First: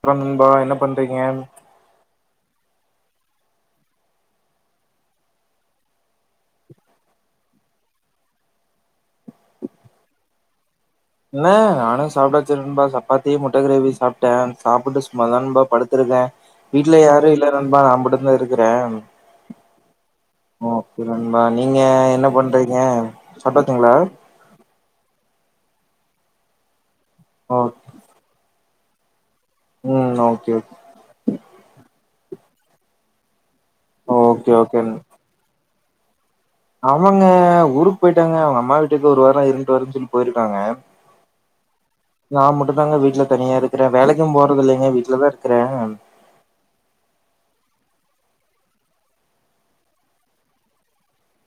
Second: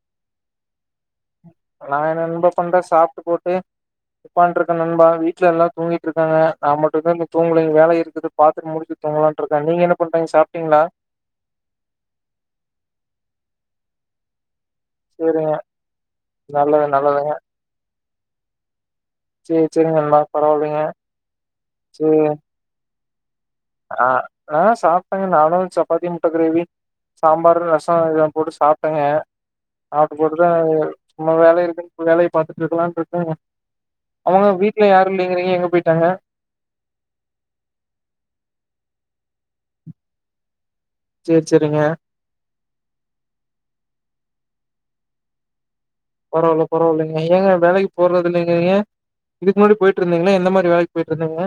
அப்றம்நண்பா என்ன பண்றீங்க நா என்ன நண்பா பண்றே சாப்ட்டு போட்டு உக்காண்ட்ருக்கே நண்பா வீட்ல எல்லா தூங்கிட்ருக்காங்க நா மட்டுதா இன்னு தூங்லிங் வேல இருக்குது பாத்துட்டு முடிச்சு தூங்கலான்ட்ருக்கே நீங்க என்ன பண்றீங்க சாப்ட்டீங்ளா ஆ நானு சாப்ட்டாச்சு நண்பா சப்பாத்தி முட்ட கிரேவி சாப்ட்டே சாப்புட்டு சும்மா தா சேரிங்க நண்பா படுத்திருக்கே நல்லது வீட்ல யாரு நல்லதுங்க இல்ல நண்பா நா மட்டு தா இருக்குறே சேரி சேரிங்க நண்பா பரவால்லைங்க ஓகே நண்பா நீங்க சேரி என்ன பண்றீங்க சாப்டாச்சுங்களா ஆ ஆ சாப்ட்டேங்க நானு சப்பாத்தி முட்ட கிரேவி சாம்பார் ஓ ர சோ அதல்லா போட்டு சாப்ட்டேங்க ம் சாப்ட்டுபோட்டுதா ஓகே இன்னு வேல இருக்குன் வேலய பாத்துட்ருக்கலான்ட்ருக்கங்க ஆமாங்க ஓகே ஓகே வீட்ல யாரு இல் லேங்கிறீங்க எங்க போய்ட்டாங்க அவங்க ஊருக் போய்ட்டாங்க அவுங்க அம்மா வீட்டுக்கு ஒரு வாரோ இருன்ட்டு வரேன் சொல்லி போய்ருக்காங்க சேர் சேரிங்க நா மட்டு தாங்க வீட்ல தனியாருக்றே வேலைக்கு போறதில்லைங்க வீட்லதாருக்றே பரவால்ல பரவால்லைங்க ஏங்க வேலைக் போறதில்லைங்கிறீங்க இதுக்கு முன்னாடி போய்ட்ருந்தீங்களா எந்த மாரி வேலைக் போய்ட்ருந்தீங்க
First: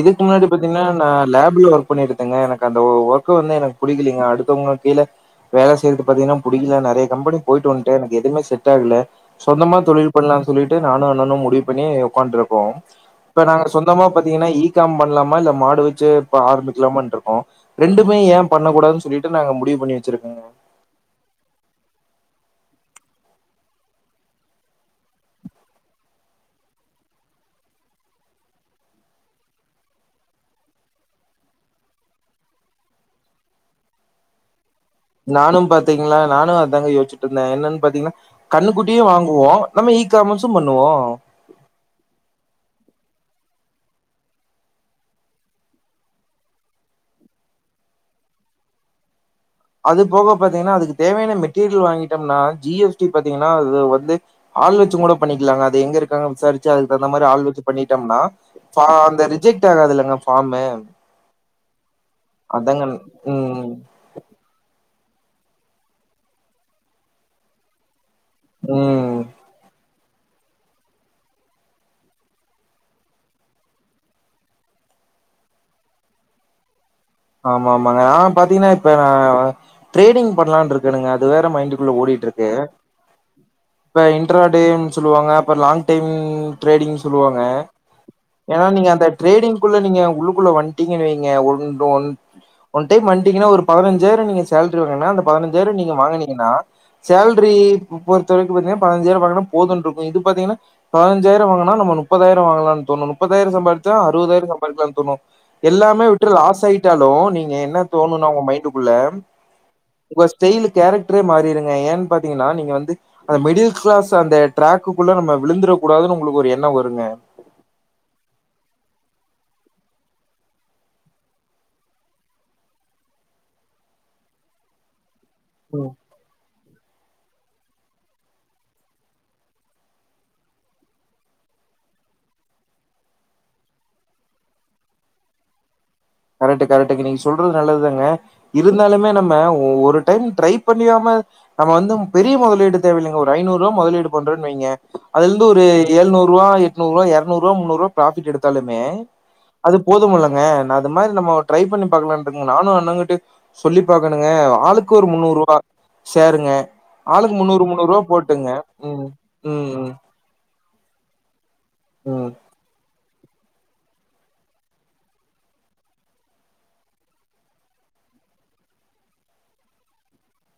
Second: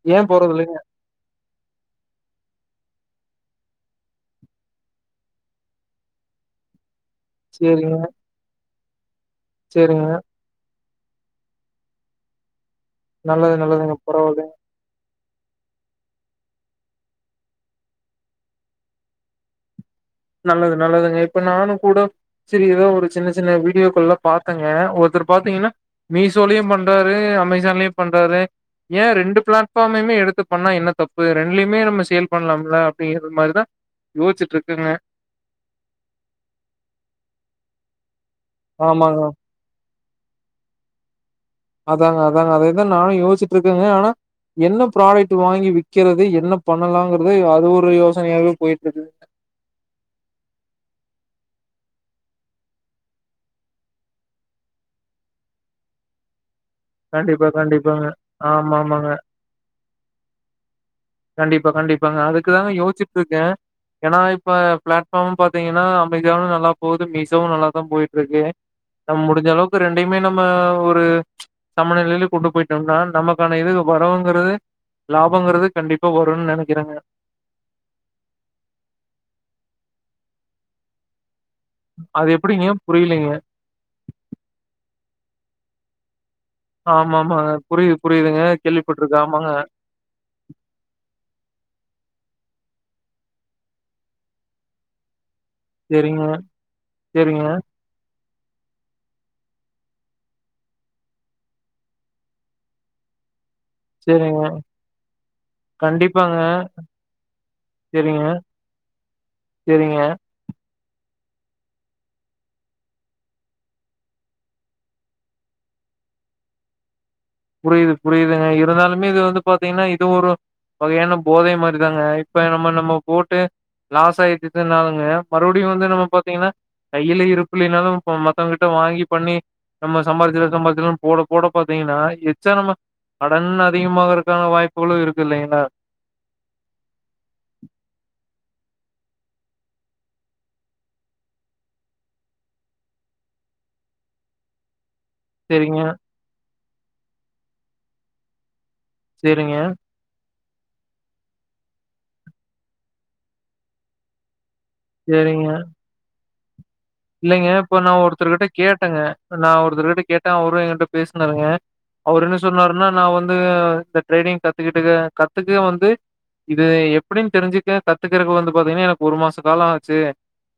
இதுக்கு முன்னாடி பாத்தீங்னா நா லே ப்ல ஒர்க் பண்ணிட்தேங்க எனக்கு அந்த ஒர்க் வந்து எனக்கு புடிக்லீங்க அடுத்தவங்க கீழ வேல செய்யறது பாத்தீங்கன்னா புடிக்கல நறைய கம்பெனிக்கு போயிட்டு சேரிங்க வண்டன் எனக்கு எதுவுமே செட் ஆகல சொந்தமா சேரிங்க தொழில் பண்லாம் சொல்லிட்டு நானு அண்ணனு முடிவு பண்ணி உக்காண்ட்டு இருக்கோம் இப்ப நல்லது நாங்க நல்லதுங்க சொந்தமா பத் பரவாயில்லைங்க ஈகாம் பண்லாமா இல்ல மாடு வெச்சு இப்ப ஆரம்பிக்கலாமன்ட்டுருக்கோம் ரெண்டுமே ஏன் பண்ண கூடாதுன் சொல்லிட்டு நாங்க முடிவு பண்ணி வெச்சிருக்கோம் நல்லது நல்லதுங்க இப்ப நானு கூட சேரி ஏதாவ ஒரு சின்ன சின்ன வீடியோக்கள்லாம் பாத்தங்க ஒருத்தர் பாத்தீங்ன்னா மீசோலயும் பண்றாரு அமேசான்லயும் பண்றாரு ஏ ரெண்டு பிளாட்பாமையுமே எடுத்து பண்ணா என்ன தப்பு ரெண்டுலியுமே நம்ம சேல் பண்ணலாம்ல அப்டிங்கிற மாரிதா யோசிச்சுட்டுருக்கங்க நானு பாத்தீங்னா நானு அதாங்க யோசிட்டு இருந்தேன் என்னன்னு பாத்தீங்கன்னா கண்ணுக்குட்டியும் ஆமாங்க வாங்குவோம் நம்ப இ காமஸும் பண்ணுவோம் அதாங்க அதாங்க அதேதான் நான் யோசிட்டுருக்கேங்க ஆனா என்ன ப்ராடக்ட் வாங்கி விக்கிறது என்ன பண்ணலாகறது அது ஒரு யோசனையாவே போயிட்டு இருக்கு அது போக பாத்தீங்கன்னா அதுக்கு தேவையான மெட்டீரியல் வாங்கிட்டம்னா ஜி எஸ் டி பாத்தீங்கன்னா அது வந்து ஆள் வெச்சுங் கூட பண்ணிக்கலாங்க அது எங்க இருக்காங்க விசாரி வெச்சு அதுக்கு தகுந்த மாரி ஆள் கண்டிப்பா வெச்சு கண்டிப்பாங்க பண்ணிட்டோம்னா ஆமா ஆமாங்க அந்த ரிஜெக்ட் ஆகாதுலங்க ஃபாமு கண்டிப்பா கண்டிப்பாங்க அதுக்குதாங்க யோசிச்சுட்டு இருக்கேன் ம் ஏனா இப்ப பிளாட்ஃபாம்முனு பாத்தீங்கனா ஆமேசானும் நல்லா போகுது மீசோவும் நல்லா தா போயிட் இருக்கு நம்ம ம் முடிஞ்ச அளவுக்கு ரெண்டையுமே நம்ப ஒரு சமநிலையில கொண்டு போயிட்டோம்னா நமக்கான இது வரவுங்குறது லாபங்குறது கண்டிப் இப்போ வருனு நெனைக்கிறங்க ஆமா ஆமாங்க நா பாத்தீங்கனா இப்ப நா ட்ரேடிங் பண்ணலானு இருக்கனுங்க அது வேற மைண்ட் உள்ள ஓடிட்டு அது இருக்கு எப்படிங்க? புரியலைங்க. இப்ப இன்ட்ரா டேனு சொல்லுவாங்க அப்ப லாங் டைம் ட்ரேடிங் சொல்லுவாங்க ஆமாமாங்க. புரியுது, புரியுதுங்க. ஏனா நீங்க அந்த கேள்விப்பட்டுருக்கேன். ஆமாங்க. ட்ரேடிங்குள்ள நீங்க உள்ள உள்ளுகுள்ள வன்டீங்க வெய்ங்க ஒ ஒ ஒன் டைம் வன்டீங்கனா ஒரு பதினஞ்சாயிரோம் நீங்க சேலரி வாங்குனீங்கனா அந்த பதினஞ்சாயிரோம் நீங்க சரிங்க, வாங்குனீங்கனா சரிங்க, சேல்ரி முப்பத்தேழுக்கு பாத்தீங்கனா பதிஞ்சாயிரோ வாங்குனா போதுனு இருக்கும் இது பாத்தீங்ன்னா பதினஞ்சாயிரோம் வாங்குனா நம்ப நுப்பதாயிரோம் வாங்கலானு தோணும் முப்பதாயிரோம் சம்பா ச்சா சரிங்க. அறுவதாயிரோம் சம்பாதிக்கலாம்னு தோணு எல்லாமே விட்டு கண்டிப்பாங்க. லாஸ் டைட்டாலோ நீங்க என்ன சரிங்க, தோணுனா உங்க மைண்டுக்குள்ள சரிங்க. இப்ப ஸ்டைலு கேரக்டரே மாறிருங்க ஏன்னு பாத்தீங்கன்னா நீங்க வந்து அந்த மிடில் கிளாஸ் அந்த டிராக்குக்குள்ள நம்மப விழுந்துறக் கூடாதுனு உங்குளுக்கு ஒரு எண்ணோம் வருங்க புரிது புரிதுங்க இருந்தாலுமே இது வந்து பாத்தீங்கன்னா இதுவும் ஒரு வகையான போதை மாரி தாங்க இப்ப நம்ம நம்ம போட்டு லாஸ் ஆயிட்டதுனாலங்க மறுபடியும் ம் வந்து நம்ம பாத்தீங்ன்னா கையில இருப்பு இல்லினாலும் மத்தவங்கிட்ட வாங்கி பண்ணி நம்ம சம்பாதிச்ச சம்பாதிச்சும் போட போட பாத்தீங்கனா எச்சனமா கடன் அதிகமாகுறதுக்கான வாய்ப்புகளும் இருக்கு இல்லைங்களா கரெக்ட் கரெக்ட் நீங்க சொல்றது நல்லது தாங்க இருந்தாலுமே நம்ப ஒரு டைம் ட்ரை பண்ணியாம நம்ம வந்து பெரிய முதலீடு தேவையில்லங்க ஒரு ஐநூறுவா முதலீடு பண்றன் வெய்ங்க அதுல இருந்து ஒரு சரிங்க, எழுநூறுவா எட்நூருவா இரநூறுவா முன்னூறுவா ஃ ப்ராபிட் எடுத்தாலுமே சேரிங்க அது போதும் இல்லங்க நான் அந்த மாரி நம்மோ ட்ரை பண்ணி பாக்கலானு இருக்கங்க நானு அண்ணங்கிட்ட சொல்லி பாக்கனுங்க ஆளுக் கு ஒரு சரிங்க. முண்ணூறுவா ஷேருங்க இல்லைங்க இப்ப நா ஒருத்தர்கிட்ட கேட்டங்க நா ம் ஒருத்தர்கிட்ட கேட்ட அவரு எகிட்ட பேசுனாருங்க அவரு ம் என்ன சொன்னாருனா நா வந்து த ட்ரேடிங்‌ கத்துக்கிட்டுக்க கத்துக்க வந்து இது எப்டின் தெரிஞ்சுக்க கத்துக்குறக்கு வந்து பாத்தீங்கனா எனக்கு ஒரு மாசோ காலோ ஆச்சு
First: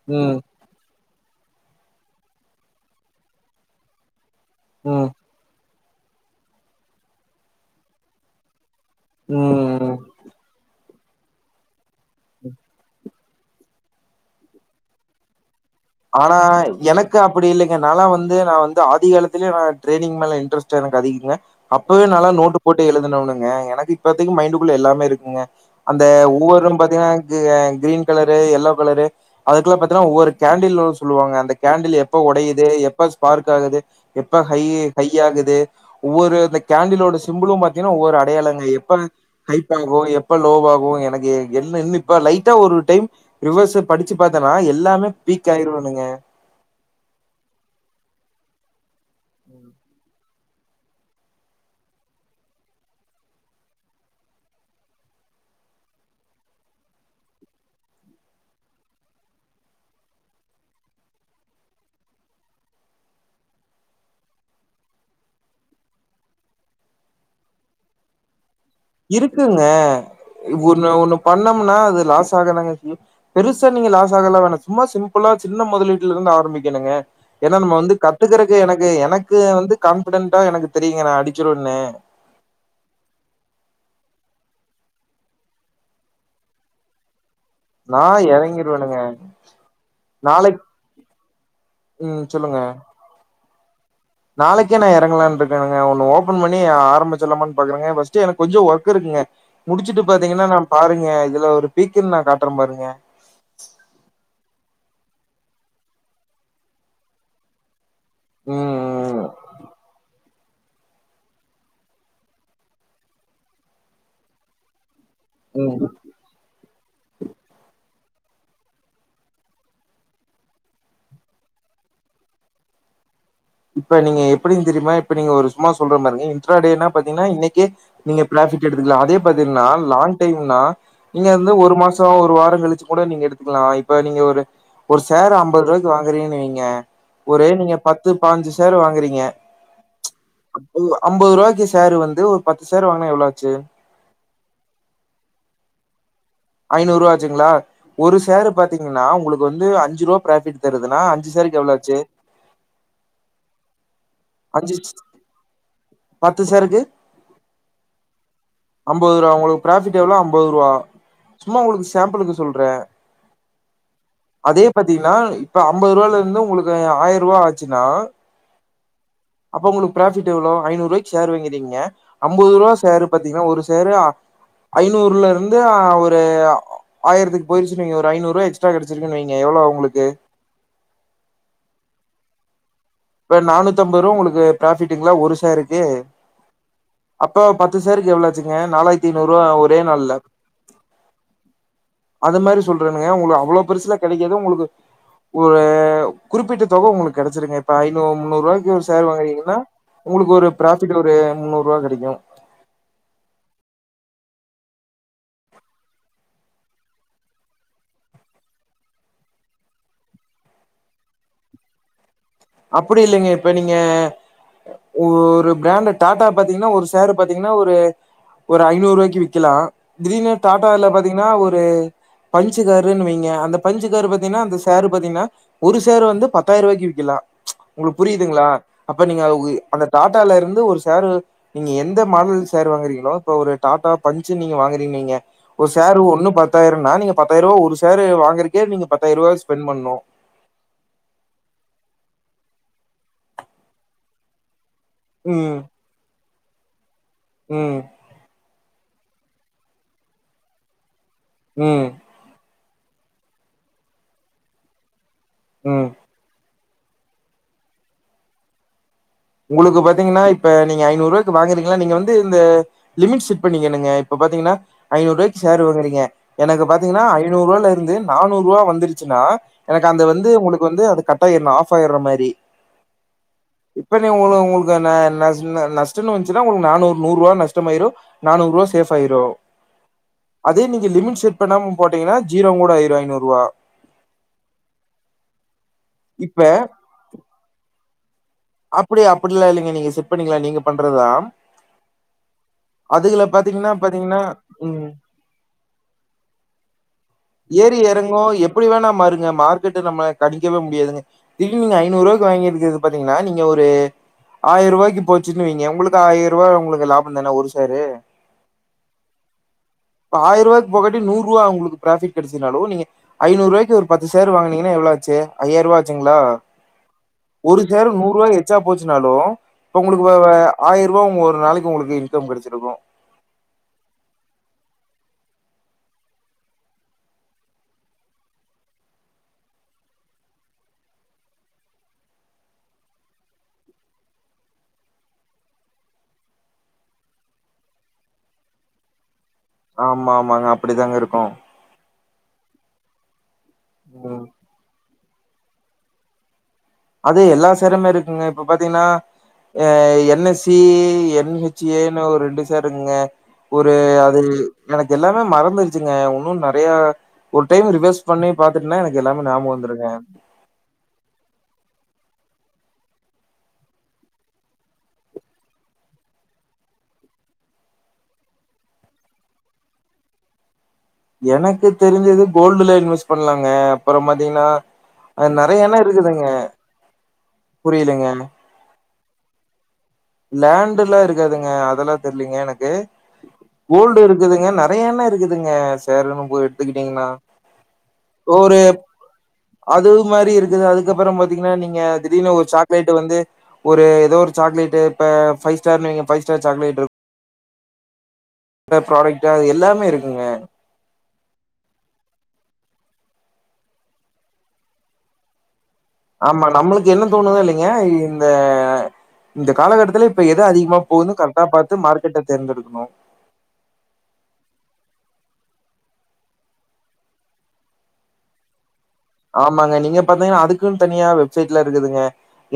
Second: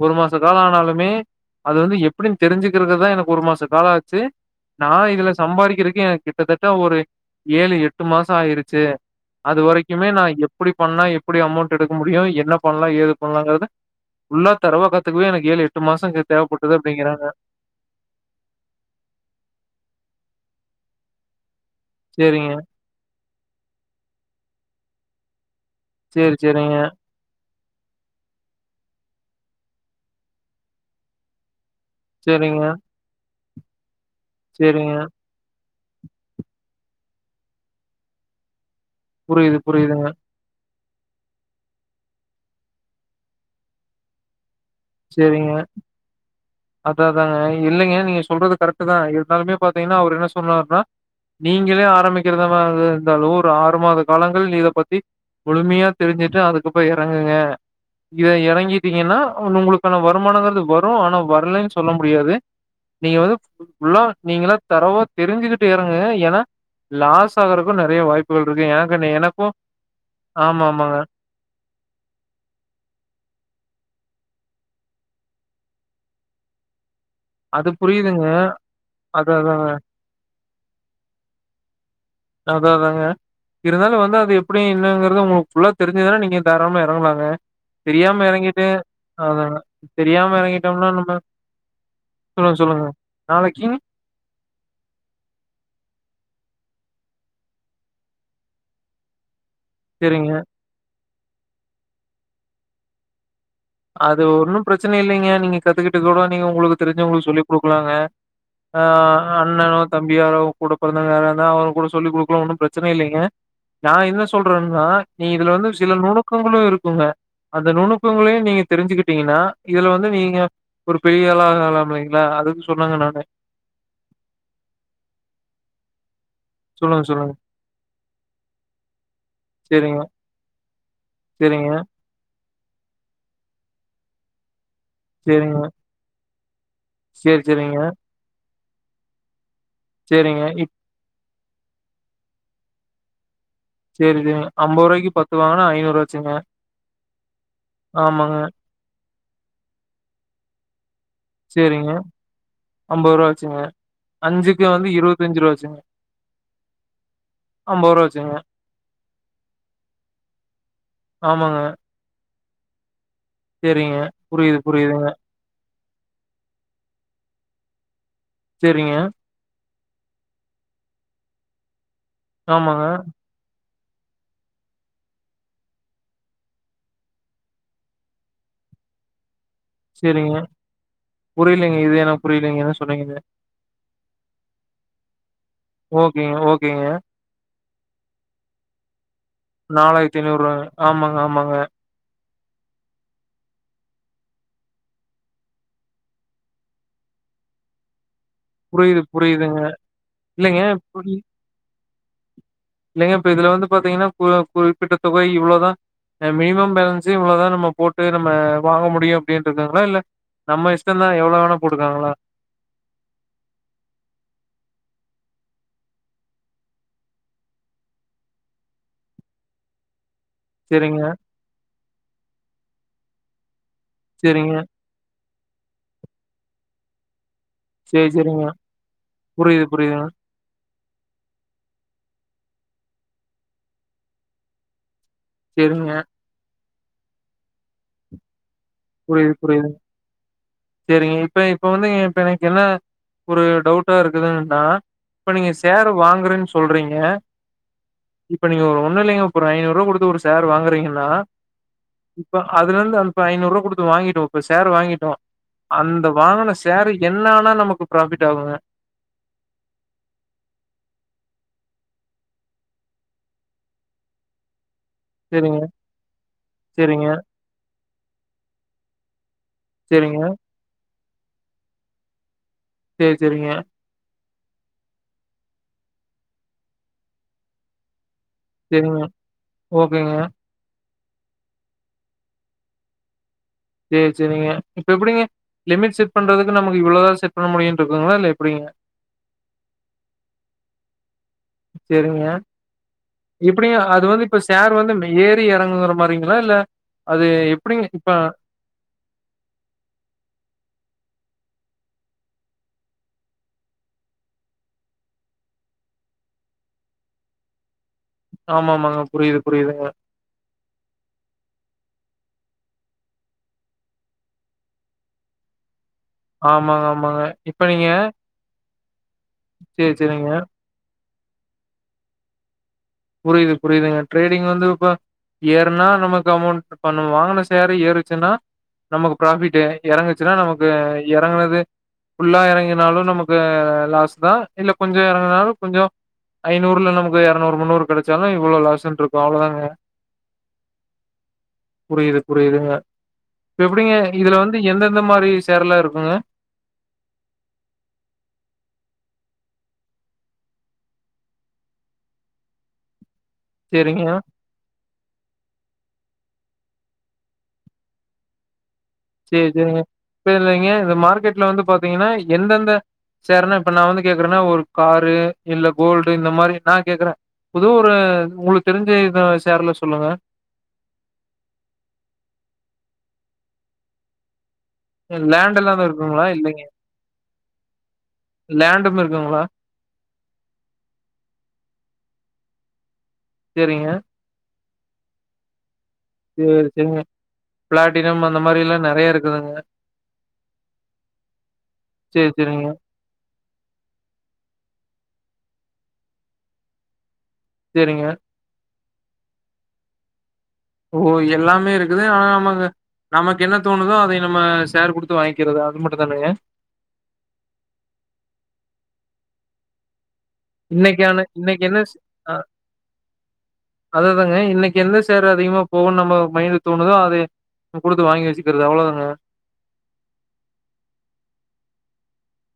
ஒரு ம் மாசோ காலோ ஆனாலுமே அது வந்து எப்டினு தெரிஞ்சுக்குறதுக்குதா எனக்கு ஒரு மாசோ காலோ ஆச்சு நா ம் ம் இதுல சம்பாரிக்கிறக்கு எனக்கு கிட்டத்தட்ட ஒரு ஏழு எட்டு மாசோ ஆயிருச்சு அது ம் ம் வரைக்குமே நா எப்டி பண்ணா எப்டி அமௌண்ட் எடுக்க முடியு என்ன பண்லா ஏது பண்லாங்கறத ஃபுல்லா தரவா கத்துக்கவே எனக்கு ஏழு எட்டு மாசோ ஆனா எனக்கு அப்டி இல்லை நாலா வந்து நா வந்து ஆதி காலத்துலயே நா ட்ரேடிங் மேல இன்ட்ரஸ்ட் எனக்கு அதிகங்க அப்பவே நாலா சரிங்க. நோட்டு போட்டு எழுதுனவனுங்க எனக்கு இப்பத்திக்கு மைண்டுக்குள்ள எல்லாமே இருக்குங்க அந்த சரி, ஒவ்வொர் சரிங்க. ரௌன் பாத்தீங்கன்னா ஆ கிரீன் கலரு எல்லோ கலரு அதுக்குல்லா பாத்தீங்கனா ஒவ்வொரு கேண்டிலோ சொல்லுவாங்க அந்த கேண்டில் எப்ப சரிங்க, ஒடையுது எப்ப ஸ்பார்க் ஆகுது எப்ப ஹயி சரிங்க. ஹய் ஆகுது ஒவ்வொரு இந்த கேண்டில்லோட சிம்புளு பாத்தீங்கனா ஒவ்வொரு அடையாளங்க எப்ப புரியுது, ஹைப் ஆகு புரியுதுங்க. எப் ப லோவாகு எனக்கு என்ன இன்ன இப்ப லைட்டா ஒரு டைம் ரிவொஸு படிச்சு பாத்தனா எல்லாமே பீக் ஆயிருவனுங்க அத்தா அத்தாங்க இல்லைங்க நீங்க சொல்றது கரெக்ட்தா இருந்தாலுமே பாத்தீங்கனா அவரு என்ன சொன்னாருனா நீங்களே ஆரம்பிக்றதா மாரி இருந்தாலு ஒரு ஆறு மாத காலங்கள் இத பத்தி முழுமையா தெரிஞ்சுட்டு அதுகப்றோ எறங்குங்க இத எறங்கிட்டீங்கன்னா உங்களுக்கான வருமானங்கறது வரு ஆனா வரலன் சொல்ல முடியாது நீங்க வந்து ஃபுல்லா நீங்கலா தரோவா தெரிஞ்சுகிட்டு எறங்குங்க எனா லாசாகருக்கு நறைய வாய்ப்புகள் இருக்கு எனா இருக்குங்க ஒன்னு ஒன்னு பண்ணமுனா அது லாஸ் ஆகதாங்க செய்யு பெருசா நீங்க லாஸ்ஸாகலா வேணா சும்மா சிம்புளா சின்ன மொதலீட்ல இருந்து ஆரம்பிக்கணுங்க எனா அது நம்ம வந்து புரியுதுங்க. கத்துக்கறக்கு எனக்கு அதா எனக்கு அதாங்க. வந்து கான்ஃபிடென்டா எனக்கு தெரியுங்க நா அடிச்சுடுன்னு அத்தா அத்தாங்க இருந்தாலு வந்து அது எப்டி என்னங்கறது உங்களுக்கு ஃபுல்லா தெரிஞ்சதுனா நீங்க தாராளமா எறங்கலாங்க நா தெரியாம எறங்கிட்டு எறங்கிருவேனுங்க அத தெரியாம நாளைக் எறங்கிட்டோம்னா நம்ம ம் சொல்லுங்க நாளைக்கிங் நாளைக்கே நா எறங்கலான்றுகங்க ஒன்னு ஓபன் பண்ணி ஆரம்பிச்சிலாமான் பாக்குறங்க ஃபஸ்ட்டு எனக் கொஞ்சோ வொர்க் இருக்குங்க முடிச்சுட்டு சரிங்க. பாத்தீங்கன்னா நா பாருங்க இதுல ஒரு பீக்குன் நா காட்டுற பாருங்க அது ஒன்னு ப்ரச்சன இல்லைங்க நீங்க கத்துகுட்டுகூட நீங்க உங்ளுக்கு தெரிஞ்சவங்களுக்கு சொல்லி குடுக்லாங்க ஆ ம் அண்ணனோ தம்பியாரோ கூட பொறந்தோங்க யாரா இருந்தா அவுங்ளுக்கூட சொல்லி குடுக்கலா ஒன்னு ப்ரச்சன இல்லிங்க நா என்ன சொல்றன்னா நீ இதுல ம் வந்து ம் சில நுணுக்கங்களு இருக்குங்க அந்த நுணுக்கங்களையு நீங்க தெரிஞ்சுக்கிட்டீங்கனா இதுல வந்து நீங்க ஒரு பெரிய ஆளா ஆகலா இல்லைங்ளா அதுக் சொன்னங்க நானு இப்ப நீங்க எப்டின் தெரியுமா இப்ப நீங்க ஒரு சும்மா சொல்ற பாருங்க எக்ஸ்ட்ரா டேனா சொல்லுங்க, பாத்தீங்னா சொல்லுங்க. இன்னிக்கே நீங்க ப்ராஃபிட் எடுத்துக்குலா அதே பாத்தீங்னா சரிங்க, லாங் டைம்னா நீங்க வந்து சரிங்க, ஒரு மாசோ ஒரு வாரோ கழிச்சு கூட நீங்க எடுத்துக்லா இப்ப நீங்க ஒரு ஒரு ஷேர் சரிங்க. அம்பது ருவாய்க் கு வாங்குறீன்னுவைங்க சரி, ஒரு நீங்க சரிங்க, பத்து பாஞ்சு ஷேர் வாங்குறீங்க சரிங்க. இப் அம்பது ருவாய்கு ஷேரு வந்து ஒரு பத்து ஷேர் வாங்னா எவ்ளோ ஆச்சு சேரி இது அம்பது ருவாய்கு பத்து வாங்கனா ஐநூறுவா ஆச்சுங்க ஐநூறுவா ஆச்சுங்களா ஒரு ஆமாங்க. ஷேரு பாத்தீங்கன்னா உங்ளுக்கு வந்து அஞ்சு ரூவா ப்ராஃபிட் க்கிறதுனா அஞ்சு ஷேரிக்கு எவ்ளோ ஆச்சு அம்பது ரூவா ஆச்சிங்க அஞ்சிக்கு அஞ்சு வந்து இருவத்தஞ்சு ரூவா ஆச்சிங்க பத்து ஷேருக்கு ரூவா ஆச்சுங்க அம்பது ரூவா உங்ளுக்கு பிராஃபிட் எவ்ளோ அம்பது ரூவா சும்மா ஆமாங்க உங்ளுக்கு சேம்ப்பிளுக்கு சொல்ற சேரிங்க புரியுது அதே புரியுதுங்க பாத்தீங்கனா இப்ப அம்பது ரூவால இருந்து உங்ளுக்கு ஆயிரரூவா ஆச்சினா சேரிங்க அப்போ உங்ளுக்கு ப்ராபிட் எவ்ளோ ஐநூரூவாய்க்கு சேர் வாங்கிறீங்க அம்பது ரூபா ஆமாங்க சேரு பாத்தீங்கானா ஒரு ஷேரு ஐநூர்லருந்து ஒரு ஆயிரத்துக்கு போயிருச்சு வைங்க ஒரு ஐநூரூவா எக்ஸ்ட்டா கெடச்சிருக்குனு வைங்க எவ்ளோ ஆவு சேரிங்க புரியலீங்க இது எனக்கு புரியலீங்க இப்ப நானூத்தஐம்பது ரூவா உங்ளுக்கு ப்ராஃபிட்டுங்ளா ஒரு ஷேருக்கு ஓகேங்க ஓகேங்க அப்ப பத்து ஷேருக்கு எவ்ளோ ஆச்சுங்க நாலாய்த்தைநூரூவா ஒரே நாலாயிரத்தி நாள்ல ஐநூறுவாங்க ஆமாங்க ஆமாங்க அது மாரி சொல்றனுங்க உங்களுக்கு அவ்ளோ பெருசுலா கெடைக்குது உங்களுக்கு ஒரு குறிப்பிட்ட தொக உங்களுக்கு கெடைச்சுருங்க இப்ப ஐநூ முன்னூறுவாய்க்கு ஒரு புரியுது ஷேர் வாங்கறீங்கன்னா புரியுதுங்க உங்ளுக்கு ஒரு இல்லைங்க ப்ராஃபிட் ஒரு முன்னூறுவா கெடைக்கு இல்லங்க இப்ப இதுல வந்து பாத்தீங்கனா கு குறிப்பிட்ட தொகை இவ்ளோதா அ மினிமம் பேலன்ஸே இவ்ளோதா நம்ம போட்டு நம்ம வாங்க முடியு அப்டினுருக்காங்களா இல்ல நம்ம இஷ்டோதா எவ்ளோ வேணால போட்டுக்கலாங்லா அப்படி இல்லங்க இப்ப நீங்க ஒரு பிராண்டு டாட்டா பாத்தீங்கன்னா ஒரு சேரு பாத்தீங்கன்னா ஒரு ஒரு ஐநூறு ரூவாய்க்கு விக்கலா திடீர்னு டாடாவெல்லா சேரிங்க பாத்தீங்கன்னா ஒரு பன்ச்சு காருன்னு வைங்க அந்த பன்ச்சு காரு பாத்தீங்கன்னா சேரிங்க அந்த ஷேரு பாத்தீங்கன்னா ஒரு ஷேரு வந்து பத்தாயிரவாய்க்கு விக்கலா உங்களுக்கு சேரி சேரிங்க புரியுதுங்ளா அப்ப நீங்க உ புரியுது அந்த புரியுதுங்க டாடால இருந்து ஒரு ஷேரு நீங்க எந்த மாடல் ஷேரு வாங்குறீங்ளோ இப்ப ஒரு டாடா பன்ச்சுன் நீங்க வாங்குறீங்கன்‌ வைங்க ஒரு சேரிங்க ஷேரு ஒண்ணு பத்தாயிரோனா நீங்க பத்தாயிரூவா ஒரு ஷேரு வாங்கறக்கே நீங்க பத்தாயிர ரூபா புரியுது ஸ்பெண்ட் புரியுது பண்ணணு சேரிங்க இப்ப இப்ப வந்துங்க இப்ப எனக்கு என்னா ஒரு டவுட்டா இருக்குதுன்னா இப்ப நீங்க ம் ஷேரு வாங்குறன் சொல்றீங்க ம் இப்ப நீங்க ஒண்ணு இல்லைங்க இப்ப ஒரு ஐநூறுவா குடுத்து ஒரு ஷேர் வாங்குறீங்கன்னா ம் இப்ப அதுலெந்து அந் ப ஐநூறுவா குடுத்து வாங்கிட்டோ இப்ப ஷேர் வாங்கிட்டோ ம் அந்த வாங்குன ஷேரு என்ன ஆனா நமக்கு ப்ராஃபிட் ஆகுங்க உங்களுக்கு பாத்தீங்கன்னா இப்ப நீங்க ஐநூறு ரூவாய்க்கு வாங்குறீங்களா நீங்க வந்து இந்த லிமிட் செட் பண்ணிக்கனுங்க இப்ப பாத்தீங்கன்னா ஐநூரூவாய்க்கு சரிங்க, ஷேரு வாங்குறீங்க எனக்கு பாத்தீங்கன்னா சரிங்க, ஐநூறுவால இருந்து நானூரூவா வந்துருச்சுன்னா எனக்கு அந்த சரிங்க. வந்து உங்களுக்கு வந்து அது கட் ஆயிர்னு ஆஃப் ஆயிற மாரி சேரி சேரிங்க இப்ப நீ உங்கள உங்களுக்கான நஷ் ந நஷ்டன்னு வந்ச்சுன்னா உங்களுக்கு நானூறு நூறுவா நஷ்டமாயிரு நானூறுவா சேஃப் சரிங்க. ஆயிரு ஓகேங்க. அதே நீங்க லிமிட் செட் பண்ணாம போட்டீங்கன்னா ஜீரோ கூட ஆயிரு ஐநூறுவா சேரி சுரிங்க இப்ப எப்புடிங்க லிமிட் செட் இப்ப பண்றதுக்கு நமக்கு இவ்ளோதா செட் பண்ண முடியுனு இருக்குங்ளா இல்ல எப்புடிங்க அப்படியா அப்படில்லா இல்லைங்க நீங்க செட் பண்ணிக்கலா நீங்க பண்றதா சேரிங்க பாத்தீங்கன்னா எப்படிங்க அது பாத்தீங்கன்னா வந்து இப்ப ஷேர் ம். வந்து மெ ஏறி எறங்குங்குற மாரிங்களா இல்ல அது எப்பிடிங்க இப்ப எப்பிடி வேணா மாறுங்க மார்கெட்டு நம்ம கணிக்கவே முடியாதுங்க திடீன் நீங்க ஐநூறுவாக்கு வாங்கிருக்கது பாத்தீங்கனா நீங்க ஒரு ஆயருவாய்க்கு போச்சுன்னு வைங்க உங்களுக்கு ஆயருவா உங்களுக்கு லாபந்தான ஒரு ஷேரு ஆமாமாங்க புரியிது புரியிதுங்க இப்ப ஆயருவாக்கு போகாட்டி நூறுவா உங்ளுக்கு பிராஃபிட் கெடச்சதுனாலு நீங்க ஐநூறுவாய்க்கு ஒரு பத்து ஷேர் வாங்குனீங்கனா எவ்ளொ ஆச்சு ஐயாய்ருவா ச்சுங்ளா ஆமாங்க, ஆமாங்க. இப்ப ஒரு நீங்க சேரு நூறுவா எ ச்சா போச்சுனாலு இப்ப சரி, உங்களுக்கு வ வ சரிங்க. ஆயருவா உங் ஒரு நாளக்கி உங்களுக்கு இன்கம் கெடச்சிருக்கு புரியிது புரியிதுங்க ட்ரேடிங் வந்து இப்ப ஏறுனா நமக்கு அமௌண்ட் இப்ப நம்ம வாங்குன ஷேரு ஏறுச்சுன்னா நமக்கு பிராஃபிட்டு் எறங்குச்சுனா நமக்கு எறங்குனது ஃபுல்லா எறங்கினாலு நமக்கு லாஸ் தா இல்ல கொஞ்சொ எறங்குனாலு கொஞ்சோ ஐநூறுல நமக்கு எரநூறு முன்னூறு கெடச்சாலு இ்வ்ளொ லாசுன்ட்ருக்கு அவ்ளதாங்க ஆமாமாங்க அப்பிடிதாங்க இருக்கு புரியிது புரியிதுங்க இப்ப எப்டிங்க ம் இதுல வந்து எந்தெந்த மாரி ஷேர்லா இருக்குங்க அது எல்லா சேருமே இருக்குங்க இப்ப பாத்தீங்னா A N S C N H A ன்னு ஒர் ரெண்டு சேர்ருக்குங்க ஒரு சரிங்க. அது எனக்கு எல்லாமே மறந்துருச்சுங்க உன்னு நெறையா ஒரு டைம் ரிவெஸ் பண்ணி பாத்துட்டுன்னா எனக்கு எல்லாமே ஞாப சேரி சேரிங்க. வந்துருங்க இப்ப இல்லைங்க இந்த மார்கெட்ல வந்து பாத்தீங்கனா எந்தெந்த சேர்னு இப்ப நா வந்து கேக்குறன்னா ஒரு காரு இல்ல கோல்டு இந்த மாரி நா கேக்குறே புது ஒரு உங்களுக் தெரிஞ்சு இத ஷேர்ல சொல்லுங்க எனக்கு தெரிஞ்சது கோல்டுல இன்வெஸ் பண்லாங்க அப்பறொ பாத்தீங்கனா அ லேண்ட் நறைய என்ன எல்லாம் இருக்குதுங்க இருக்குங்களா? புரியிலங்க லேன்டும் இருக்குங்களா லேன்டுல்லா இருக்காதுங்க அதெல்லா தெர்லிங்க எனக்கு சேரிங்க. கோல்டிருக் இதுலங்க நெறைய என்ன இருக்குதுங்க ஷேருன்னு போ சேரி சேரிங்க. எடுத்துகிட்டீங்னா பிளாட்டினம் அந்த மாரியில்லா நெறைய இரு அது மாரி இருக்குது அதுக்கப்புறொ பாத்தீங்கனா நீங்க சேரி திடீனு ஒரு சேரிங்க, சாக்லேட்டு‌ வந்து ஒரு எதோ ஒரு சாக்லேட்டு இப்ப ஃபைஸ்டார்னு‌ வைங்க ஃபை ஸ்டார் சாக்லேட்ருக் சேரிங்க இந்த ப்ராடக்டா அது எல்லாமே இருக்குங்க ஓ எல்லாமே இருக்குது ஆனா நமக்கு நமக்கு என்ன தோனுதோ அதை நம்ம ஷேர் குடு வந்து வாங்கிக்கிறது அது மட்டும் தானே ஆமா நம்மளுக்கு என்ன தோணுதோ இல்லைங்க இந்த இந்த காலகட்டத்தில இப்ப எது அதிகமா போகுதோ இன்னைக்கான கரெக்டா இன்னைக்கு என்ன பாத்து மார்க்கெட்ட தேர்ந்தெடுக்கணு அதேதாங்க இன்னைக்கு எந்த சேர் அதிகமா போகும் நம்ம மைண்ட்ல தோணுதோ அது குடுத்து வாங்கி வச்சிக்கிறது அவ்வளோ தாங்க ஆமாங்க நீங்க பாத்தீங்கனா அதுக்குன் தனியா வெப்சைட்லா இருக்குதுங்க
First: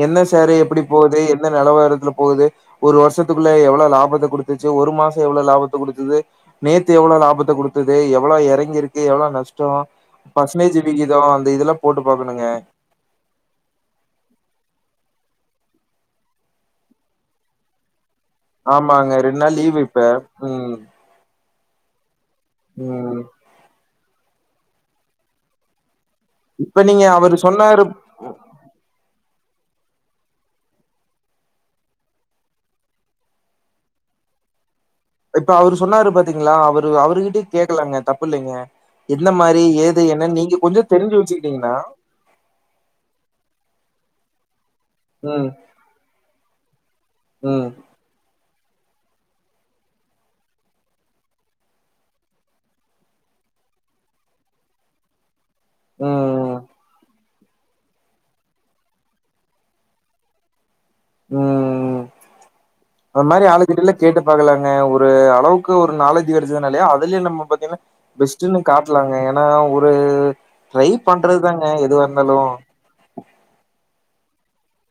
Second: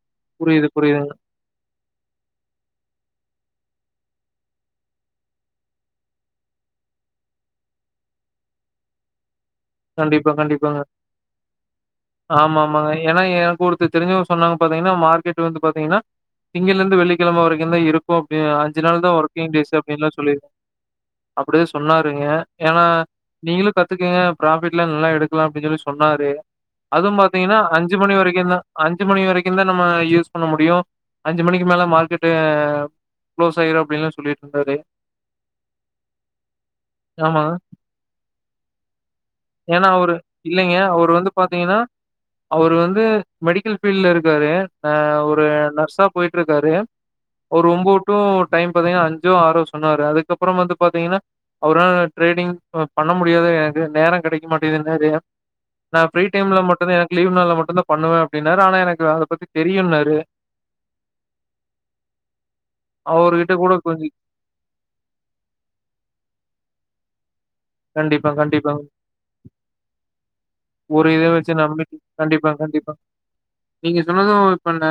என்ன ஷேரு புரியுது, எப்பிடி புரியுதுங்க. போது எ ந்த நெலவரத்ல போது ஒரு வருஷத்துக்குள்ள எவ்ளொ லாபத்த குடுத்துச்சு ஒரு மாச எவ்ளொ லாபத்த குடுத்தது நேத்து எவ்வளோ லாபத்த குடுத்தது எவ்வளோ எறங்கிருக்கு எவ்வளொ நஷ் டோ பர்சன்டேஜு விகிதோ அ ஆமாமாங்க ஏனா எனக்கொரு து தெரிஞ்சவ்ங்க சொன்னாங்க பாத்தீங்கனா மார்கெட் வந்து பாத்தீங்கனா திங்கள்லெந்து வெள்ளிக்கெழம வரைக்குந்தா இருக் கு அப்டின்னு அஞ்சு நாள் ஆமாங்க. தா ஒர்க்கிங் நாள் டேஸு லீவு இப்ப. அப்டின்லா சொல்லி ம். அப்பிடியே சொன்னாருங்க ஏனா ம். நீங்களு கத்துக்கங்க ப்ராஃபிட்லா நல்லா எடுக்கலா அப்டின்னு சொல்லி சொன்னாரு இப்ப நீங்க அதுவு அவரு பாத்தீங்கன்னா சொன்னாரு அஞ்சு மணி வரைக்கும் தா அஞ்சு மணி வரைக்குந்தா நம்ம யூஸ் பண்ண முடியும் அஞ்சு மணிக்கு மேல மார்க்கெட்டு கிளோஸ் ஆயிரு அப்டில்லா சொல்லிட்டு இருந்தாரு இப்ப அவரு சொன்னாரு பாத்தீங்களா அவரு அவருகிட்டயு ஆமாங்க. கேக்கலாங்க தப்பு இல்லைங்க எந்த மாரி ஏன்னா ஏது அவரு என்னன் நீங்க இல்லைங்க. கொஞ்ச அவரு தெரிஞ்சு வந்து வச்சுக்கிட்டீங்கன்னா பாத்தீங்கன்னா அவரு வந்து மெடிக்கல் பீல்ட்ல இருக்காரு அ ஒரு ம். நர்ஸா போயிட் இருக்காரு ஒரு ம். ஒம்போ து டூ டைம் பாத்தீங்கன்னா அஞ்சோ ஆறோ சொன்னாரு அதுக்கப்புற வந்து பாத்தீங்கன்னா அவரால ட்ரேடிங் பண்ண முடியாதுங்க நேரொ கெடைக்க மாட்டேங்குது நெறைய நா ம். ப்ரீ டைம்ல ம். மட்டுந்தா எனக் லீவ் நாள்ல மட்டுந்தா பண்ணுவே அப்டின்னாரு ஆனா எனக்கு அத பத்தி தெரியும்னாரு உம் அது மாரி அவர்கிட்ட கூட ஆளுங்கிட்டல்ல கொஞ்சம் கேட்டு. ப்பாக்கலாங்க ஒரு அளவுக்கு ஒரு நாலேஜ் கெடச்சதுனாலே அதுலயே நம்ம பாத்தீங்கனா கண்டிப்பா, பெஸ்ட்டுன்னு கண்டிப்பாங்க. காட்லாங்க ஏன்னா ஒரு ட்ரை ஒரு இத வச்சு பண்றதுதாங்க நம்பிட்டு எதுவாருந்தாலு கண்டிப்பா, கண்டிப்பா. நீங்க சொன்னது இப்ப அந்த